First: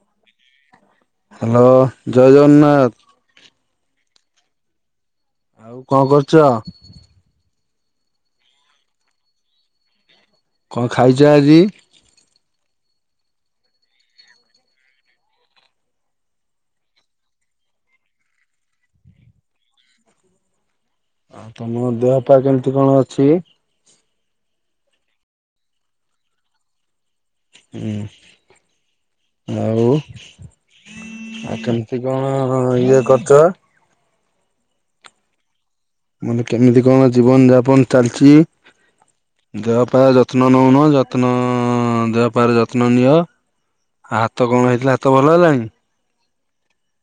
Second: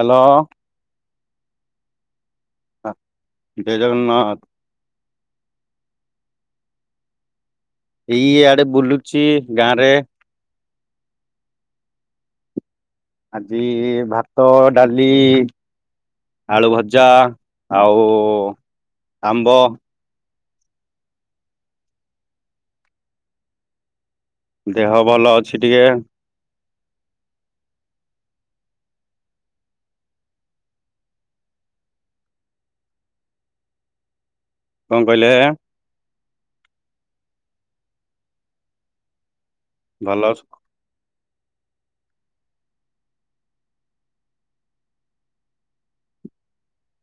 Hello. Hello ଜୟ ଜଗନା ହ ଜୟ ଜଗନ୍ନାଥ। ଆଉ କଁ କରୁଚ? ଏଇ ଇଆଡେ ବୁଲୁଚି ଗାଁ ରେ। କଁ ଖାଇଚ ଆଜି? ଆଜି ଭାତ ଡାଲି ଆଳୁ ଭଜା ଆଉ ଆମ୍ବ। ଆଉ ତମ ଦେହ ପା କେମିତି କଣ ଅଛି? ଦେହ ଭଲ ଅଛି ଟିକେ। ହୁଁ ଆଉ ଆଉ କେମିତି କଣ ଇଏ କରୁଚ? କଁ କହିଲେ? ମାନେ କେମିତି କଣ ଜୀବନ ଯାପନ ଚାଲିଚି ଦେହପା ଭଲ ଯତ୍ନ ନଉନ ଯ ତ୍ନ ଦେହପାର ଯତ୍ନ ନିଅ ଆଉ ହାତ କଣ ହେଇଥିଲା ହାତ ଭଲ ହେଲାଣି?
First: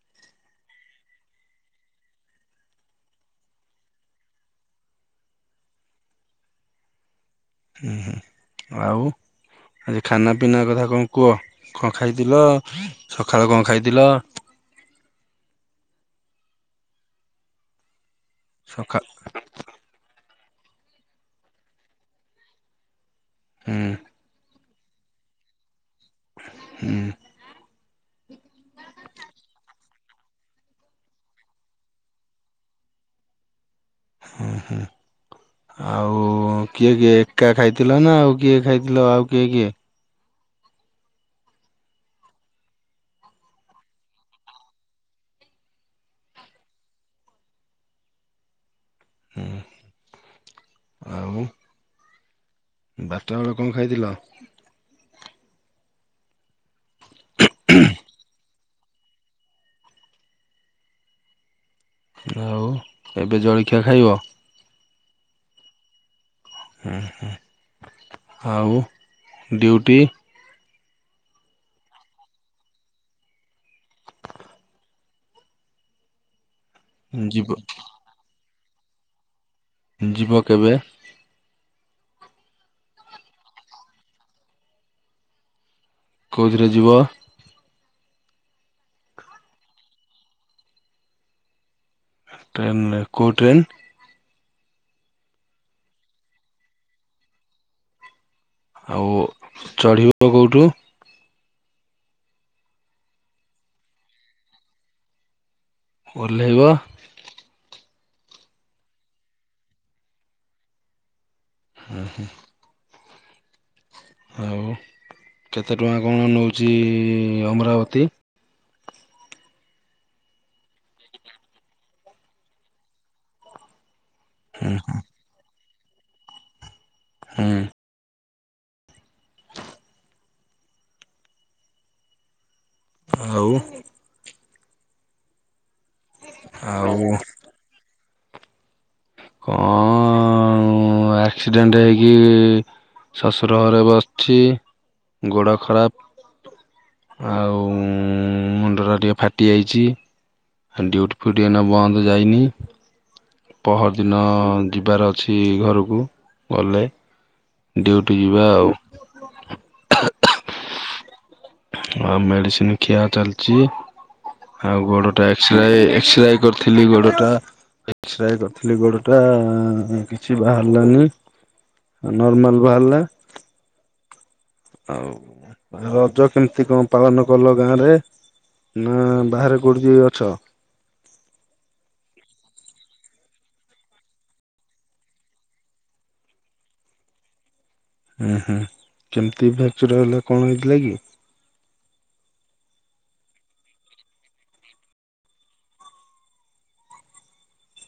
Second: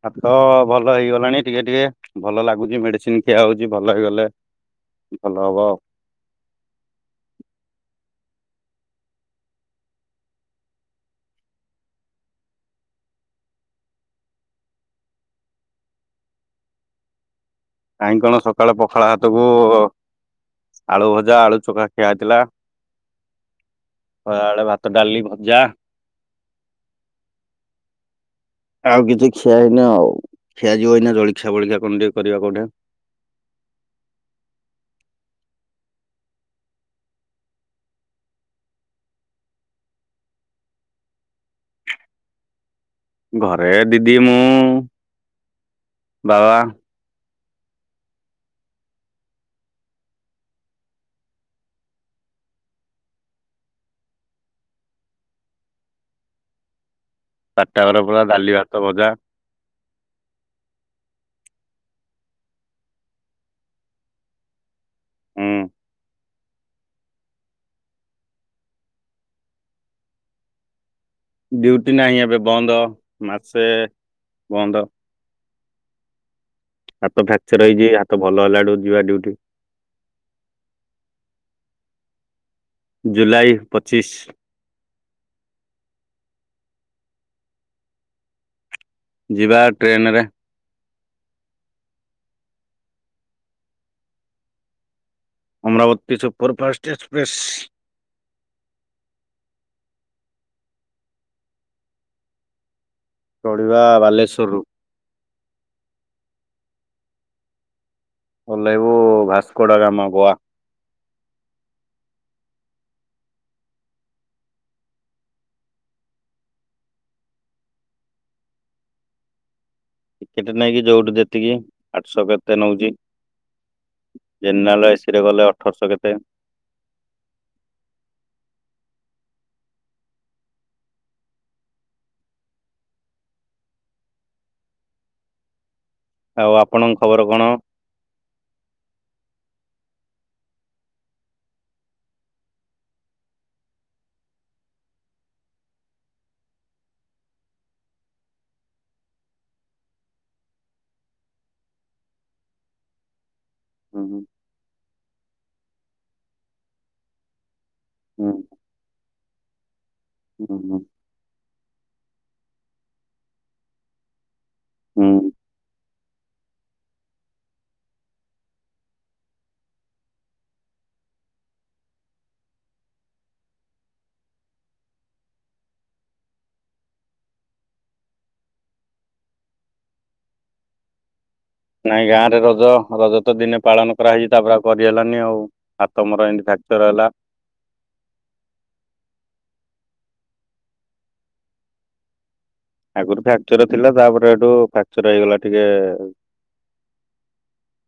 ହାତ ଭଲ ହେଇଗଲାଣି ଟିକେ ଟିକେ ଭଲ ଲାଗୁଚି ମେଡିସିନ ଖିଆ ହଉଚି ଭଲ ହେଇଗଲେ ଭଲ ହବ ଆଉ। ହୁଁ ହୁଁ ଆଉ ଆଜି ଖାନା ପିନା କଥା କଣ କୁହ କଣ ଖାଇଥିଲ ସକାଳେ କଣ ଖାଇଥିଲ? କାହିଁ କଣ ସକାଳେ ସକା ପଖାଳ ଭାତ କୁ ଆଳୁ ଭଜା ଆଳୁ ଚ୍ଚୋଖା ଖିଆ ହେଇଥିଲା। ହୁଁ ଆଳୁ ଭାତ ଡାଲି ଭଜା। ହୁଁ। ଆଉ କିଛି ଖିଆ ହେଇନି ଆଉ ଖିଆଯିବ ଏଇନା ଜଳଖିଆ ଫଳିଖା କଣ ଟିକେ କରିବା କୋଉଠି। ହୁଁ ହୁଁ। ଆଉ କିଏ କିଏ ଏକା ଖାଇଥିଲ ନା ଆଉ କିଏ ଖାଇଥିଲ ଆଉ କିଏ କିଏ? ଘରେ ଦିଦି ମୁଁ ବାବା। ହୁଁ, ଆଉ। ବାର ଟା ବେଳେ କଁ ଖାଇଥିଲ? ବାରଟା ବେଳୁ ପଳେଇବ ଡାଲି, ଭାତ, ଭଜା ଆଉ ଏବେ ଜଳଖିଆ ଖାଇବ। ହୁଁ ହ ହଁ ଆଉ ଡ୍ୟୁଟି ଡ୍ୟୁଟି ନାହିଁ ଏବେ ବନ୍ଦ ମାସେ ବନ୍ଦ ହାତ ଯିବ ଫ୍ରାଚର ହେଇଛି। ହାତ ଭଲ ହେଲାଠୁ ଯିବା ଡ୍ୟୁଟି। ଯିବ କେବେ? ଜୁଲାଇ ପଚିଶ। କୋଉଥିରେ ଯିବ? ଯିବା ଟ୍ରେନରେ। ଟ୍ରେନରେ କୋଉ train? Amravati super fast express. ଆଉ ଚଢ଼ିବ କୋଉଠୁ? ଚଢି଼ବା ବାଲେଶ୍ଵରରୁ ଓଲେହିବ ଭଲଇବୁ ଭାସ୍କଡ ଆମ ଗୋଆ। [inaudible] ଆଉ କେତେ ଟଙ୍କା କଣ ନଉଛି ଅମରାବତୀ? ଟିକେଟ ନେଇକି ଯୋଉଠୁ ଯେତିକି ଆଠଶହ କେତେ ନଉଛି। ହୁଁ ଜେନେରାଲ ଏସିି ରେ ଗଲେ ଅଠରଶହ କେତେ ହୁଁ ଆଉ ଆଉ ଆପଣଙ୍କ ଖବର କଣ? କ ‌ଅ ମୁଁ ଆକ୍ସିଡେଣ୍ଟ ହେଇକି ଶଶୁର ଘରେ ବସିଛି। ଗୋଡ଼ ଖରାପ ଆଉ ମୁଣ୍ଡଟା ଟିକେ ଫାଟିଯାଇଛି। ଡ୍ୟୁଟି ଫିଉଟି ଏଇନା ବନ୍ଦ ଯାଇନି। ପହରଦିନ ହୁଁ ଯିବାର ଅଛି ଘରକୁ ଗଲେ ଡ୍ୟୁଟି ହୁଁ ଯିବା ଆଉ। ହୁଁ ଆଉ ମେଡିସିନ ଖିଆ ଚାଲିଛି, ଆଉ ହୁଁ ଗୋଡ଼ଟା ଏ ଏକ୍ସରେ କରିଥିଲି ଗୋଡ଼ଟା। ଏକ୍ସରେ କରିଥିଲି ଗୋଡ଼ଟା କିଛି ବାହାରିଲାନି। ନର୍ମାଲ ବାହାରିଲା। ଆଉ ରଜ କେମିତି କଣ ପାଳନ କଲ ଗାଁରେ? ନା ବାହାରେ କୋଉଠି ଅଛ? ନାଇଁ ଗାଁରେ ରଜ ରଜ ତ ଦିନେ ପାଳନ କରାଯାଇଛି। ତାପରେ ଆଉ କରିହେଲାନି ଆଉ। ହାତ ମର ଏମତି ଫ୍ୟାଚର ହେଲା। ହୁଁ ହୁଁ କେମିତି ଫ୍ୟାକ୍ଚର ହେଲା କଣ ହେଇଥିଲା କି? ଆଗରୁ ଫ୍ରାକ୍ଚର ଥିଲା ତାପରେ ହେଠୁ ଫ୍ରାକ୍ଚର ହେଇଗଲା ଟିକେ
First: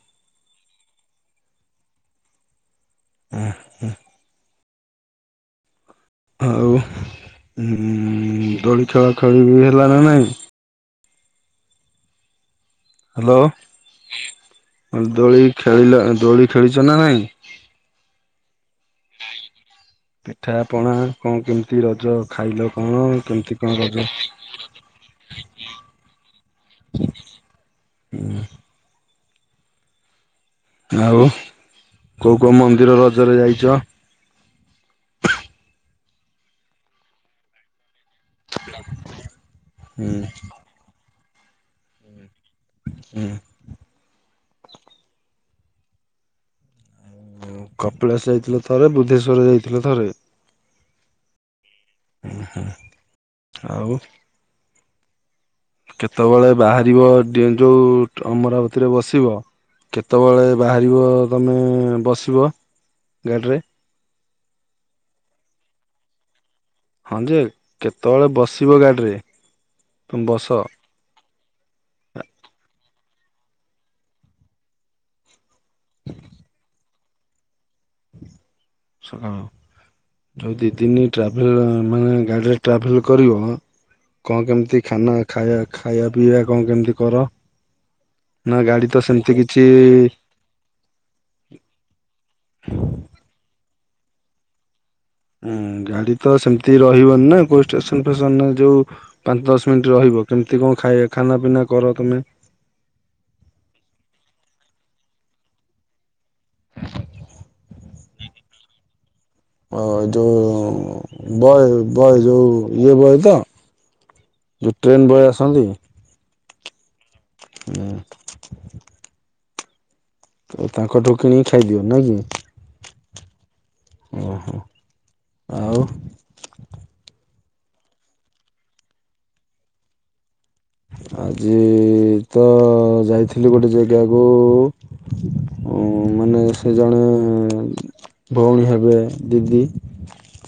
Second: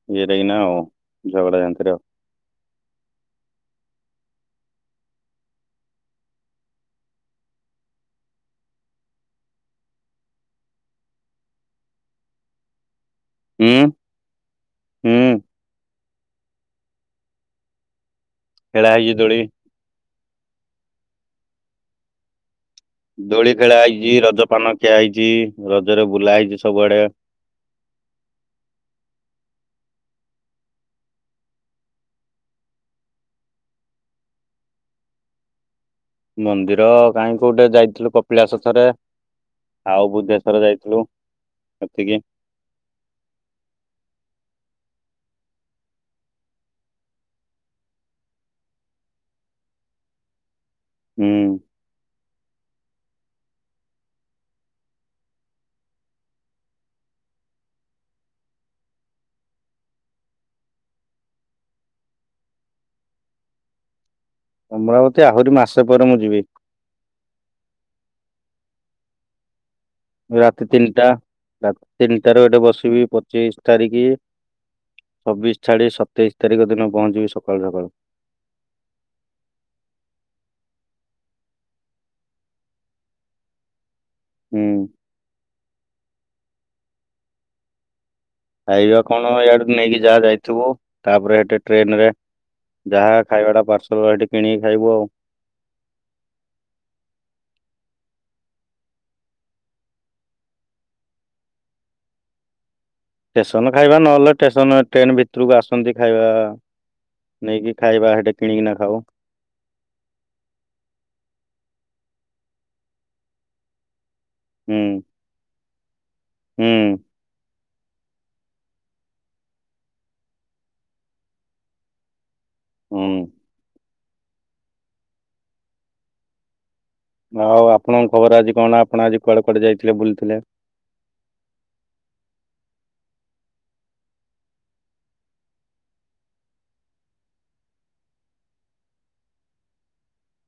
[unintelligible] କିି ନା ଆଉ ଝଗଡ଼ା ନ୍ତିରେ ଆଉ। ହୁଁ ହୁଁ ଆଉ ହଁ ମୁଁ ଦୋଳି ଖେଳାଖେଳି ହେଲା ନା ନାହିଁ। ହୁଁ ହ୍ୟାଲୋ ହୁଁ ଦୋଳି ଖେଳିଲ ଦୋଳି ଖେଳିଛ ନା ନାଇଁ? ଖେଳା ହେଇଛି ଦୋଳି। ପିଠା ପଣା କଣ କେମିତି ରଜ ଖାଇଲ କଣ କେମିତି କଣ ରଜ? ରଜପାନ ଖିଆ ହେଇଛି ରଜରେ ବୁଲା ହେଇଛି ସବୁଆଡେ। [inaudible] ଆଉ କୋଉ କୋଉ ମନ୍ଦିର ରଜରେ ଯାଇଛ? ମନ୍ଦିର ଗାଁ କୁ ଗୋଟେ ଯାଇଥିଲୁ କପିଳାଶ ଥରେ ହୁଁ ଆଉ ବୁଦ୍ଧେଶ୍ଵର ଯାଇଥିଲୁ। ସେତିକି ହୁଁ। କପିଳାସ ଯାଇଥିଲୁ ଥରେ ବୁଦ୍ଧେଶ୍ୱର ଯାଇଥିଲୁ ଥରେ। ହୁଁ। ଉ ହୁଁ ଆଉ କେତେବେଳେ ବାହାରିବ ଡି ଯୋଉ ଅମରାବତୀରେ ବସିବ କେତେବେଳେ ବାହାରିବ ତମେ ବସିବ ଗାଡିରେ? ଅମରାବତୀ ଆହୁରି ମାସେ ପରେ ମୁଁ ଯିବି। ହଁ ଯେ କେତେବେଳେ ବସିବ ଗାଡ଼ିରେ? ରାତି ତିନିଟା ରାତି ତିନିଟା ରୁ ଏଠୁ ବସିବି ତେଇଶି ତାରିଖ ଛବିଶ ଛାଡି ସତେଇଶି ତାରିଖ ଦିନ ପହଞ୍ଚିବି ସକାଳୁ ସକାଳୁ। ଶୁଣ ଯୋଉ ଦି ଦିନି ଟ୍ରାଭେଲ ମାନେ ଗାଡ଼ିରେ ଟ୍ରାଭେଲ କରିବ କଣ କେମିତି ହୁଁ ଖାନା ଖାଇବା ଖାଇବା ପିଇବା କଣ କେମିତି କର? ନା ଗାଡି ତ ଖାଇବା କଣ ସେମିତି କିଛି ଇଆଡୁ ନେଇକି ଯାହା ଯାଇଥିବୁ। ତାପରେ ସେଠି ଟ୍ରେନରେ ଯାହା ଖାଇବାଟା ପାର୍ସଲ ସେଠି କିଣିକି ଖାଇବୁ ଆଉ। ହୁଁ, ଗାଡି ତ ସେମିତି ରହିବନି ନା କୋଉ ଷ୍ଟେସନ ଫେସନ ରେ ଯୋଉ ପାଞ୍ଚ ଦଶ ମିନିଟ୍ ରହିବ କେମିତି କଣ ଖାଇଆ ଖାନା ପିନା କର ତମେ? ଷ୍ଟେସନ ଖାଇବା ନହେଲେ ଷ୍ଟେସନ ଟ୍ରେନ ଭିତରକୁ ଆସନ୍ତି ଖାଇବା ନେଇକି ଖାଇବା ସେଠି କିଣିକି ନା ଖାଉ‌। ଵ ଯୋଉ ବୟ ବୟ ଯୋଉ ଇଏ ବୟ ତ? ଯୋଉ ହୁଁ ଟ୍ରେନ୍ ବୟ ଆସନ୍ତି? ହୁଁ। ହୁଁ। ତାଙ୍କଠୁ କିଣିକି ଖାଇଦିଅ ନାଇଁ କି? ହୁଁ। ଓହୋ ଆଉ ଆଉ ଆପଣଙ୍କ ଖବର ଆଜି କଣ ଆପଣ ଆଜି କୁଆଡେ କୁଆଡେ ଯାଇଥିଲେ ବୁଲିଥିଲେ? ଆଜି ତ ଯାଇଥିଲି ଗୋଟେ ଜାଗାକୁ ଓ ମାନେ ସେ ଜଣେ ଭଉଣୀ ହେବେ ଦିଦି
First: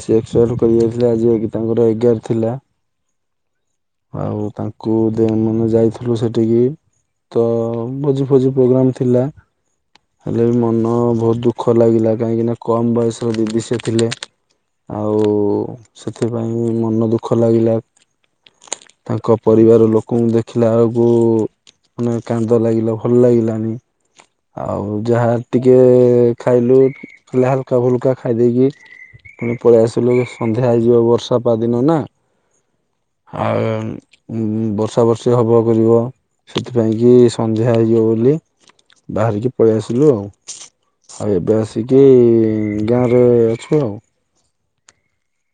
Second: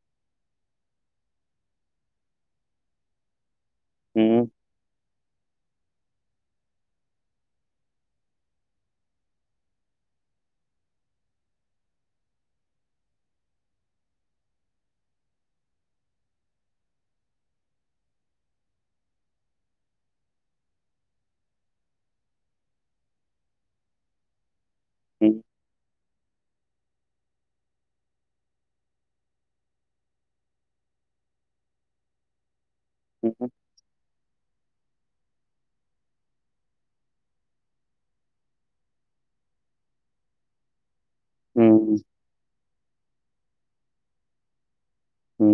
ସେ ଏକ୍ସପାଏଡ୍ କରିଯାଇଥିଲେ ଆଜି ଯାଇକି ତାଙ୍କର ଏଗାର ଥିଲା ହୁଁ ଆଉ ତାଙ୍କୁ ଦେ ମାନେ ଯାଇଥିଲୁ ସେଠିକି। ତ ଭୋଜି ଫୋଜି ପ୍ରୋଗ୍ରମ୍ ଥିଲା। ହେଲେ ବି ମନ ବହୁତ ଦୁଃଖ ଲାଗିଲା କାହିଁକିନା କମ୍ ବୟସର ଦିଦି ସେ ଥିଲେ। ଆଉ ସେଥିପାଇଁ ବି ମନ ଦୁଃଖ ଲାଗିଲା। ତାଙ୍କ ପରିବାର ଲୋକଙ୍କୁ ଦେଖିଲା ବେଳକୁ ମାନେ କାନ୍ଦ ଲାଗିଲା ଭଲ ଲାଗିଲାନି। ଆଉ ହୁଁ ଯାହା ଟିକେ ଖାଇଲୁ, ଖାଲି ହାଲକା ଫୁଲକା ଖାଇ ଦେଇକି ପୁଣି ପଳେଇ ଆସିଲୁ ସନ୍ଧ୍ୟା ହେଇଯିବ ବର୍ଷା ପାଦିନ ନା। ହୁଁ ଆଉ ବର୍ଷା ବର୍ଷି ହବ କରିବ ସେଥିପାଇଁ କି ସନ୍ଧ୍ୟା ହେଇଯିବ ବୋଲି ବାହାରିକି ପଳେଇ ଆସିଲୁ ଆଉ। ଆଉ ଏବେ ହୁଁ ଆସିକି ଗାଁ ରେ ଅଛୁ ଆଉ। ହୁଁ।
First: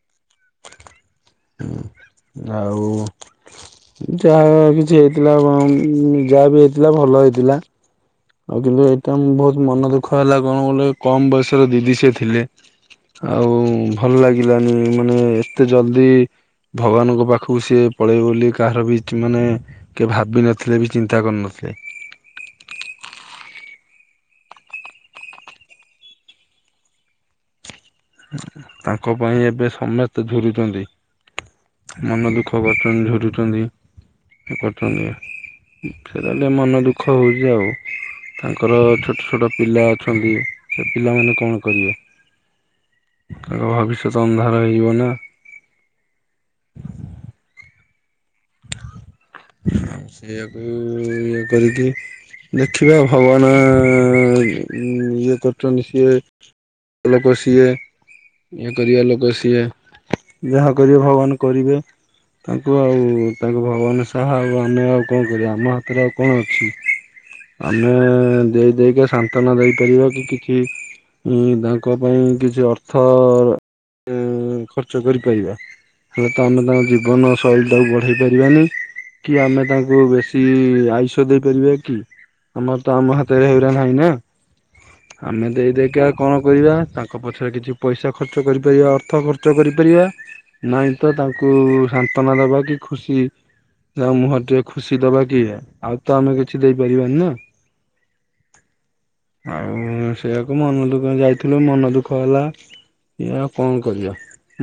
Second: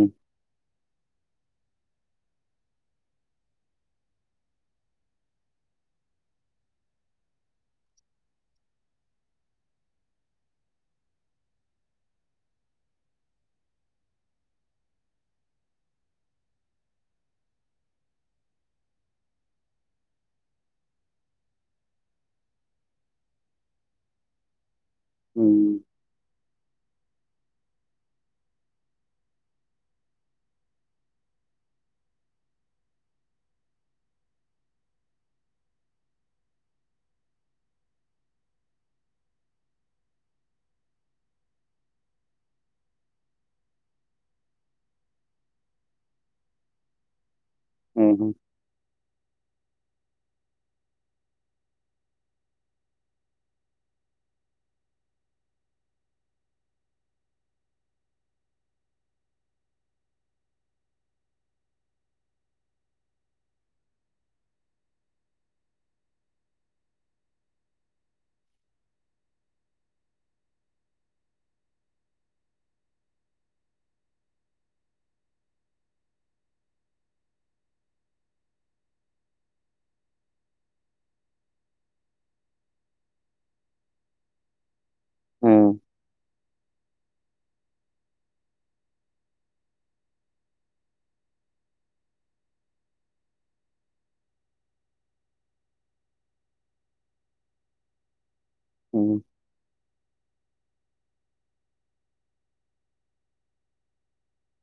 ହୁଁ ଆଉ ଯାହା କିଛି ହେଇଥିଲା ବଂ ଯାହା ବି ହେଇଥିଲା ଭଲ ହେଇଥିଲା। ଆଉ କିନ୍ତୁ ଏଇଟା ମୋ ବହୁତ ମନ ଦୁଃଖ ହେଲା କଣ କ [unintelligible] ଲ କମ ବୟସର ଦିଦି ସେ ଥିଲେ। ଆଉ ଭଲ ଲାଗିଲାନି ମାନେ ଏତେ ଜଲ୍ଦି ଭଗବାନଙ୍କ ପାଖକୁ ସିଏ ପଳେଇବ ବୋଲି କାହାର ବି ମାନେ କେହି ଭାବିିନଥିଲେ ବି ଚିନ୍ତା କରିନଥିଲେ। ହୁଁ। ତାଙ୍କ ପାଇଁ ଏବେ ସମସ୍ତେ ଝୁରୁଛନ୍ତି। ମନ ଦୁଃଖ କରୁଛନ୍ତି। ଝୁରିଛନ୍ତି ଇଏ କରୁଛନ୍ତି। ଦେଖିଲା ବେଳକୁ ଟିକେ ମନ ଦୁଃଖ ହଉଛି ଆଉ। ତାଙ୍କର ଛୋଟ, ଛୋଟ ପିଲା ଅଛନ୍ତି। ସେ ପିଲାମାନେ କଣ କରିବେ? ତାଙ୍କର ଭବିଷ୍ୟତ ଅନ୍ଧାର ହେଇଯିବ ନା? ହୁଁ, ହୁଁ। ସେଇଆକୁ ଇଏ କରିକି ଦେଖିବା ଭଗବାନ ଉଁ ଇଏ କରଛନ୍ତି, ସିଏ ପିଲାକୁ ସିଏ ଇଏ କରିବା ଲୋକ ସିଏ ଯାହା କରିବେ ଭଗବାନ କରିବେ। ତାଙ୍କୁ ଆଉ ତାକୁ ଭଗବାନ ସାହା ଆଉ ଆମେ ଆଉ କଣ କରିବା? ଆମ ହାତରେ ଆଉ କଣ ଅଛି‌। ଆମେ ଦେଇ ଦେଇକା ସାନ୍ତ୍ଵନା ଦେଇପାରିବା। କି, କିଛି ଉଁ ତାଙ୍କ ପାଇଁ କିଛି ଅର୍ଥ ଉଁ ଖର୍ଚ୍ଚ କରିପାରିବା। ହେଲେ ତ ଆମେ ତାଙ୍କ ଜୀବନ ଶୈଳୀ ଟାକୁ ଦେଇପାରିବାନି। କି ଆମେ ତାଙ୍କୁ ବେଶୀ ଆୟୁଷ ଦେଇପାରିବା କି? ଆମର ତ ଆମ ହାତରେ ହେଗୁରା ନାହିଁ ନା, ଆମେ ହୁଁ ଦେଇଦେଇକା କଣ କରିବା ତାଙ୍କ ତାଙ୍କ ପଛରେ କିଛି ପଇସା ଖର୍ଚ୍ଚ କରିପାରିବା। ଅର୍ଥ ଖର୍ଚ୍ଚ କରିପାରିବା। ନାଇଁ ତ ତାଙ୍କୁ ସାନ୍ତ୍ୱନା ଦବା, କି ଖୁସି ଯା ମୁହଁ ରେ ଟିକେ ଖୁସି ଦବା କିଏ ଆଉ ତ ଆମେ କିଛି ଦେଇ ପାରିବାନି ନା। ହୁଁ। ଆଉ ସେଆକୁ ମନ ଦୁଃଖ ଯାଇଥିଲୁ ମନ ଦୁଃଖ ହେଲା। ଏୟା ଆଉ କଣ କରିବା?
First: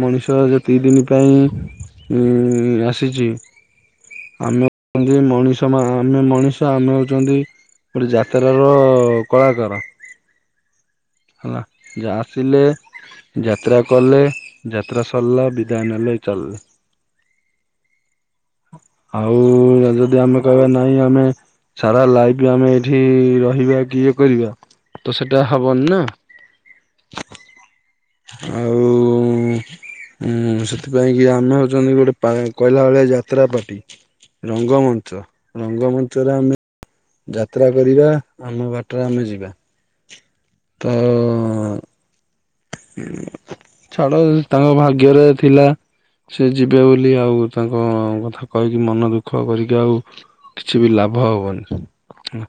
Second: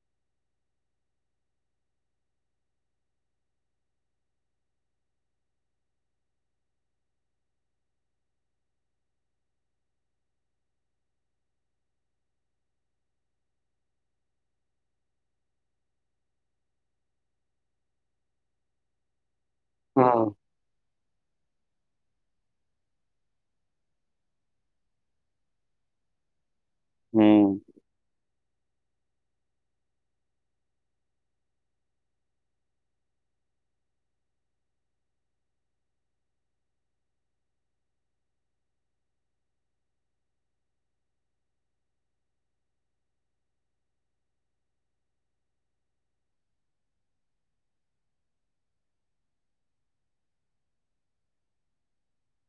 ମଣିଷ ଯେତିି ଦିନି ପାଇଁ ଉଁ ଆସି ସିଛି। ଆମେ ସବୁ ମଣିଷମ ଆମେ ମଣିଷ ଆମେ ହଉଛନ୍ତି ଗୋଟେ ଯାତ୍ରାର କଳାକାର। ହେଲା, ଯା ଆସିଲେ ଯାତ୍ରା କଲେ, ଯାତ୍ରା ସରିଲା ବିଦାୟ ନେଲେ ଚାଲିଲେ। ଆଉ ହୁଁ ଯଯଦି ଆମେ କହିବା ନାଇଁ ଆମେ ସାରା ଲାଇଫ୍ ଏଠି ରହିବା କି, ଇଏ କରିବା। ତ ସେଟା ହବନି ନା ହୁଁ। ଆଉ ହୁଁ ସେଥିପାଇଁ କି ଆମେ ହଉଛନ୍ତି ଗୋଟେ ପା କ‌ଇଲା ଭେଳିଆ ଯାତ୍ରା ପାର୍ଟି। ରଙ୍ଗମଞ୍ଚ ରଙ୍ଗମଞ୍ଚରେ ଆମେ ଯାତ୍ରା କରିବା। ଆମ ବାଟରେ ଆମେ ଯିବା। ତ ଛାଡ ତାଙ୍କ ଭାଗ୍ୟରେ ଥିଲା। ସେ ଯିବେ ବୋଲି ଆଉ ତାଙ୍କ କଥା କହିକି ମନ ଦୁଃଖ କରିକି ଆଉ କିଛି ବି ଲାଭ ହବନି। ହଁ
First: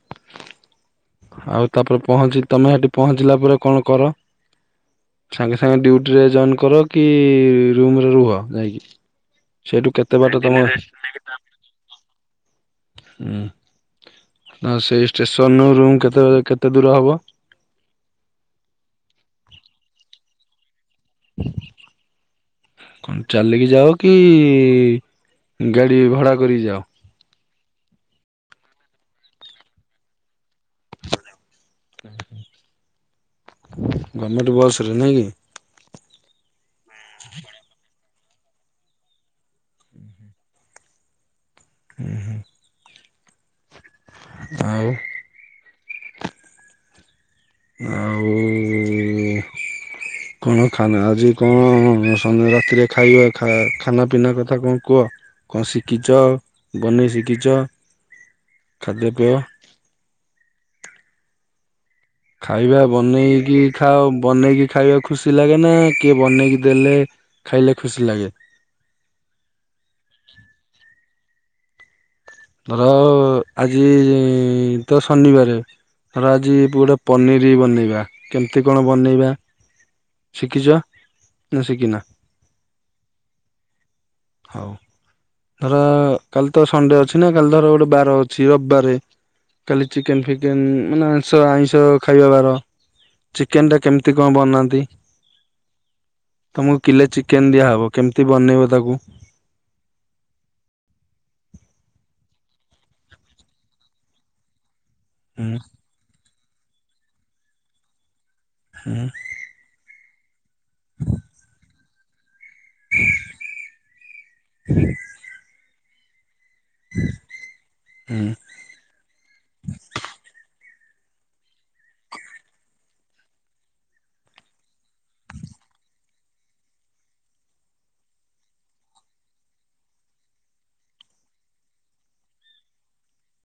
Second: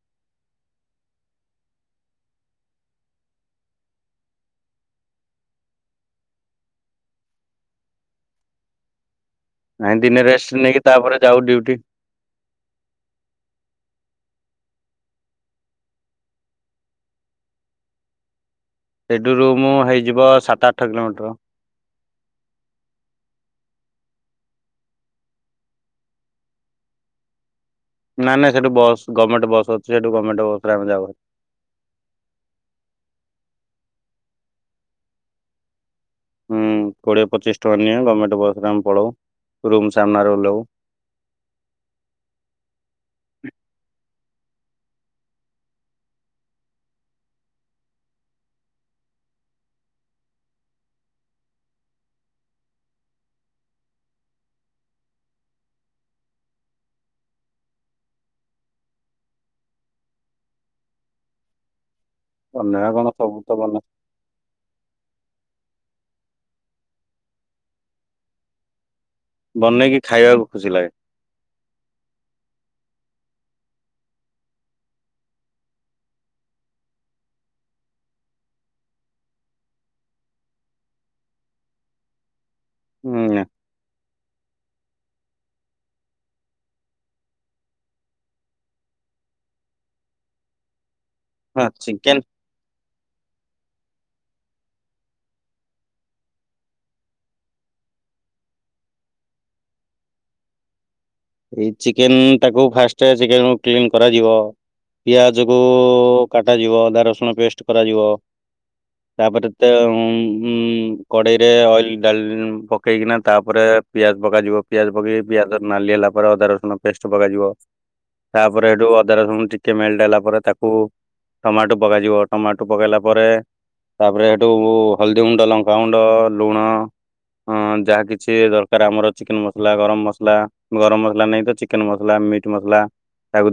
ଆଉ ତାପ୍ରେ ପହଞ୍ଚି ତମେ ହେଠି ପହଞ୍ଚିଲା ପରେ କଣ କର? ସାଙ୍ଗେ ସାଙ୍ଗେ ଡ୍ୟୁଟି ରେ ଜଏନ କର କି ରୁମ ରେ ରୁହ ଯାଇକି ସେଇଠୁ କେତେ ବାଟ ତମ ଡିଉଟି ହୁଁ ଆ ସେଇ ଷ୍ଟେସନ ରୁମ୍ କେତେ କେତେ ଦୂର ହେବ। ସେଇଠୁରୁୁ ମୁଁ ହେଇଯିବ ସାତ ଆଠ କିଲୋମିଟର। [inaudible] କଣ ଚାଲିକି ଯାଅ କି ଗାଡି ଭଡ଼ା କରିକି ଯାଅ। ନା ନାଁ ସେଠୁ ବସ୍ ଗମେଣ୍ଟ ବସ୍ ଅଛି ସେଠୁ ଗମେଣ୍ଟ ବସ୍ ରେ ଆମେ ଯାଉ। [inaudible] ଗଭର୍ଣମେଣ୍ଟ ବସ୍ ରେ ନାଇଁ କି। ହୁଁ କୋଡିଏ ପଚିଶ ଟଙ୍କା ନିଏ ଗମେଣ୍ଟ ବସରେ ଆମେ ପଳାଉ ରୁମ୍ ସାମ୍ନାରେ ଓଲାଉ। ହୁଁ ହୁଁ ଆଉ ଆଉ କଣ ଖାନା ଆଜି କଣ ସନ୍ଧ୍ୟା ରାତିରେ ଖାଇବା ଖାନା ପିନା କଥା କଣ କୁହ। କଣ ଶିଖିଛ, ବନେଇ ଶିଖିଛ, ଖାଦ୍ୟପେୟ ଖାଇବା ବନେଇବା କଣ ସବୁ ବନେଇକି ତ ବନା ଖାଅ ବନେଇକି ଖାଇବା କୁ ଖୁସି ଲାଗେ ନା କିଏ ବନେଇକି ଦେଲେ ଖାଇଲେ ଖୁସି ଲାଗେ। ବନେଇକି ଖାଇବାକୁ ଖୁସି ଲାଗେ। ଧର ଆଜି ତ ଶନିବାରେ ଧର ଆଜି ପୁରା ପନିର ବନେଇବା କେମିତି କଣ ବନେଇବା। ଶିଖିଛ ନା ଶିଖନ। ହୁଁ ନା। ହଉ। ଧର କାଲି ତ ସଣ୍ଡେ ଅଛି ନା କାଲି ଧର ଗୋଟେ ବାର ଅଛି ରବିବାରେ କାଲି ଚିକେନ ଫିକେନ ମାନେ ଆଇଷ ହଁ ଆଇଁଷ ଚିକେନ ଖାଇବା ବାର। ଚିକେନ ଟା କେମିତି କଣ ବନାନ୍ତି। ତମକୁ କିଲେ ଚିକେନ ଦିଆହବ କେମିତି ବନେଇବ ତାକୁ। ଏଇ ଚିକେନ ତାକୁ ଫାଷ୍ଟ ଚିକେନ କ୍ଲିନ କରାଯିବ। ପିଆଜ କୁ ହୁଁ କଟାଯିବ, ଅଧା ରସୁଣ ପେଷ୍ଟ କରାଯିବ। ହୁଁ। ତାପରେ ତ ଉ ଉଁ କଡେଇରେ ଅଏଲ ଡା ପକେଇକିନା ତାପରେ ପିଆଜ ପକାଯିବ ପିଆଜ ପକେଇକି ପିଆଜ ନାଲି ହେଲା ପରେ ଅଦା ରସୁଣ ପେଷ୍ଟ ପକାଯିବ। ହୁଁ ତାପରେ ସେଠୁ ଅଦା ରସୁଣ ଟିକେ ମେଲଟ ହେଲା ପରେ ତାକୁ ଟମାଟୋ ପକାଯିବ, ଟମାଟୋ ପକେଇଲା ପରେ ତାପରେ ସେଠୁ ହଳଦୀ ଗୁଣ୍ଡ ଲଙ୍କାଗୁଣ୍ଡ ଲୁଣ ହଁ ଯାହା କିଛି ଦରକାର ଆମର ଚିକେନ ମସଲା, ଗରମ ମସଲା ଗରମ ମସଲା ନାହିଁ ତ ଚିକେନ ମସଲା, ମିଟ୍ ମସଲା ତାକୁ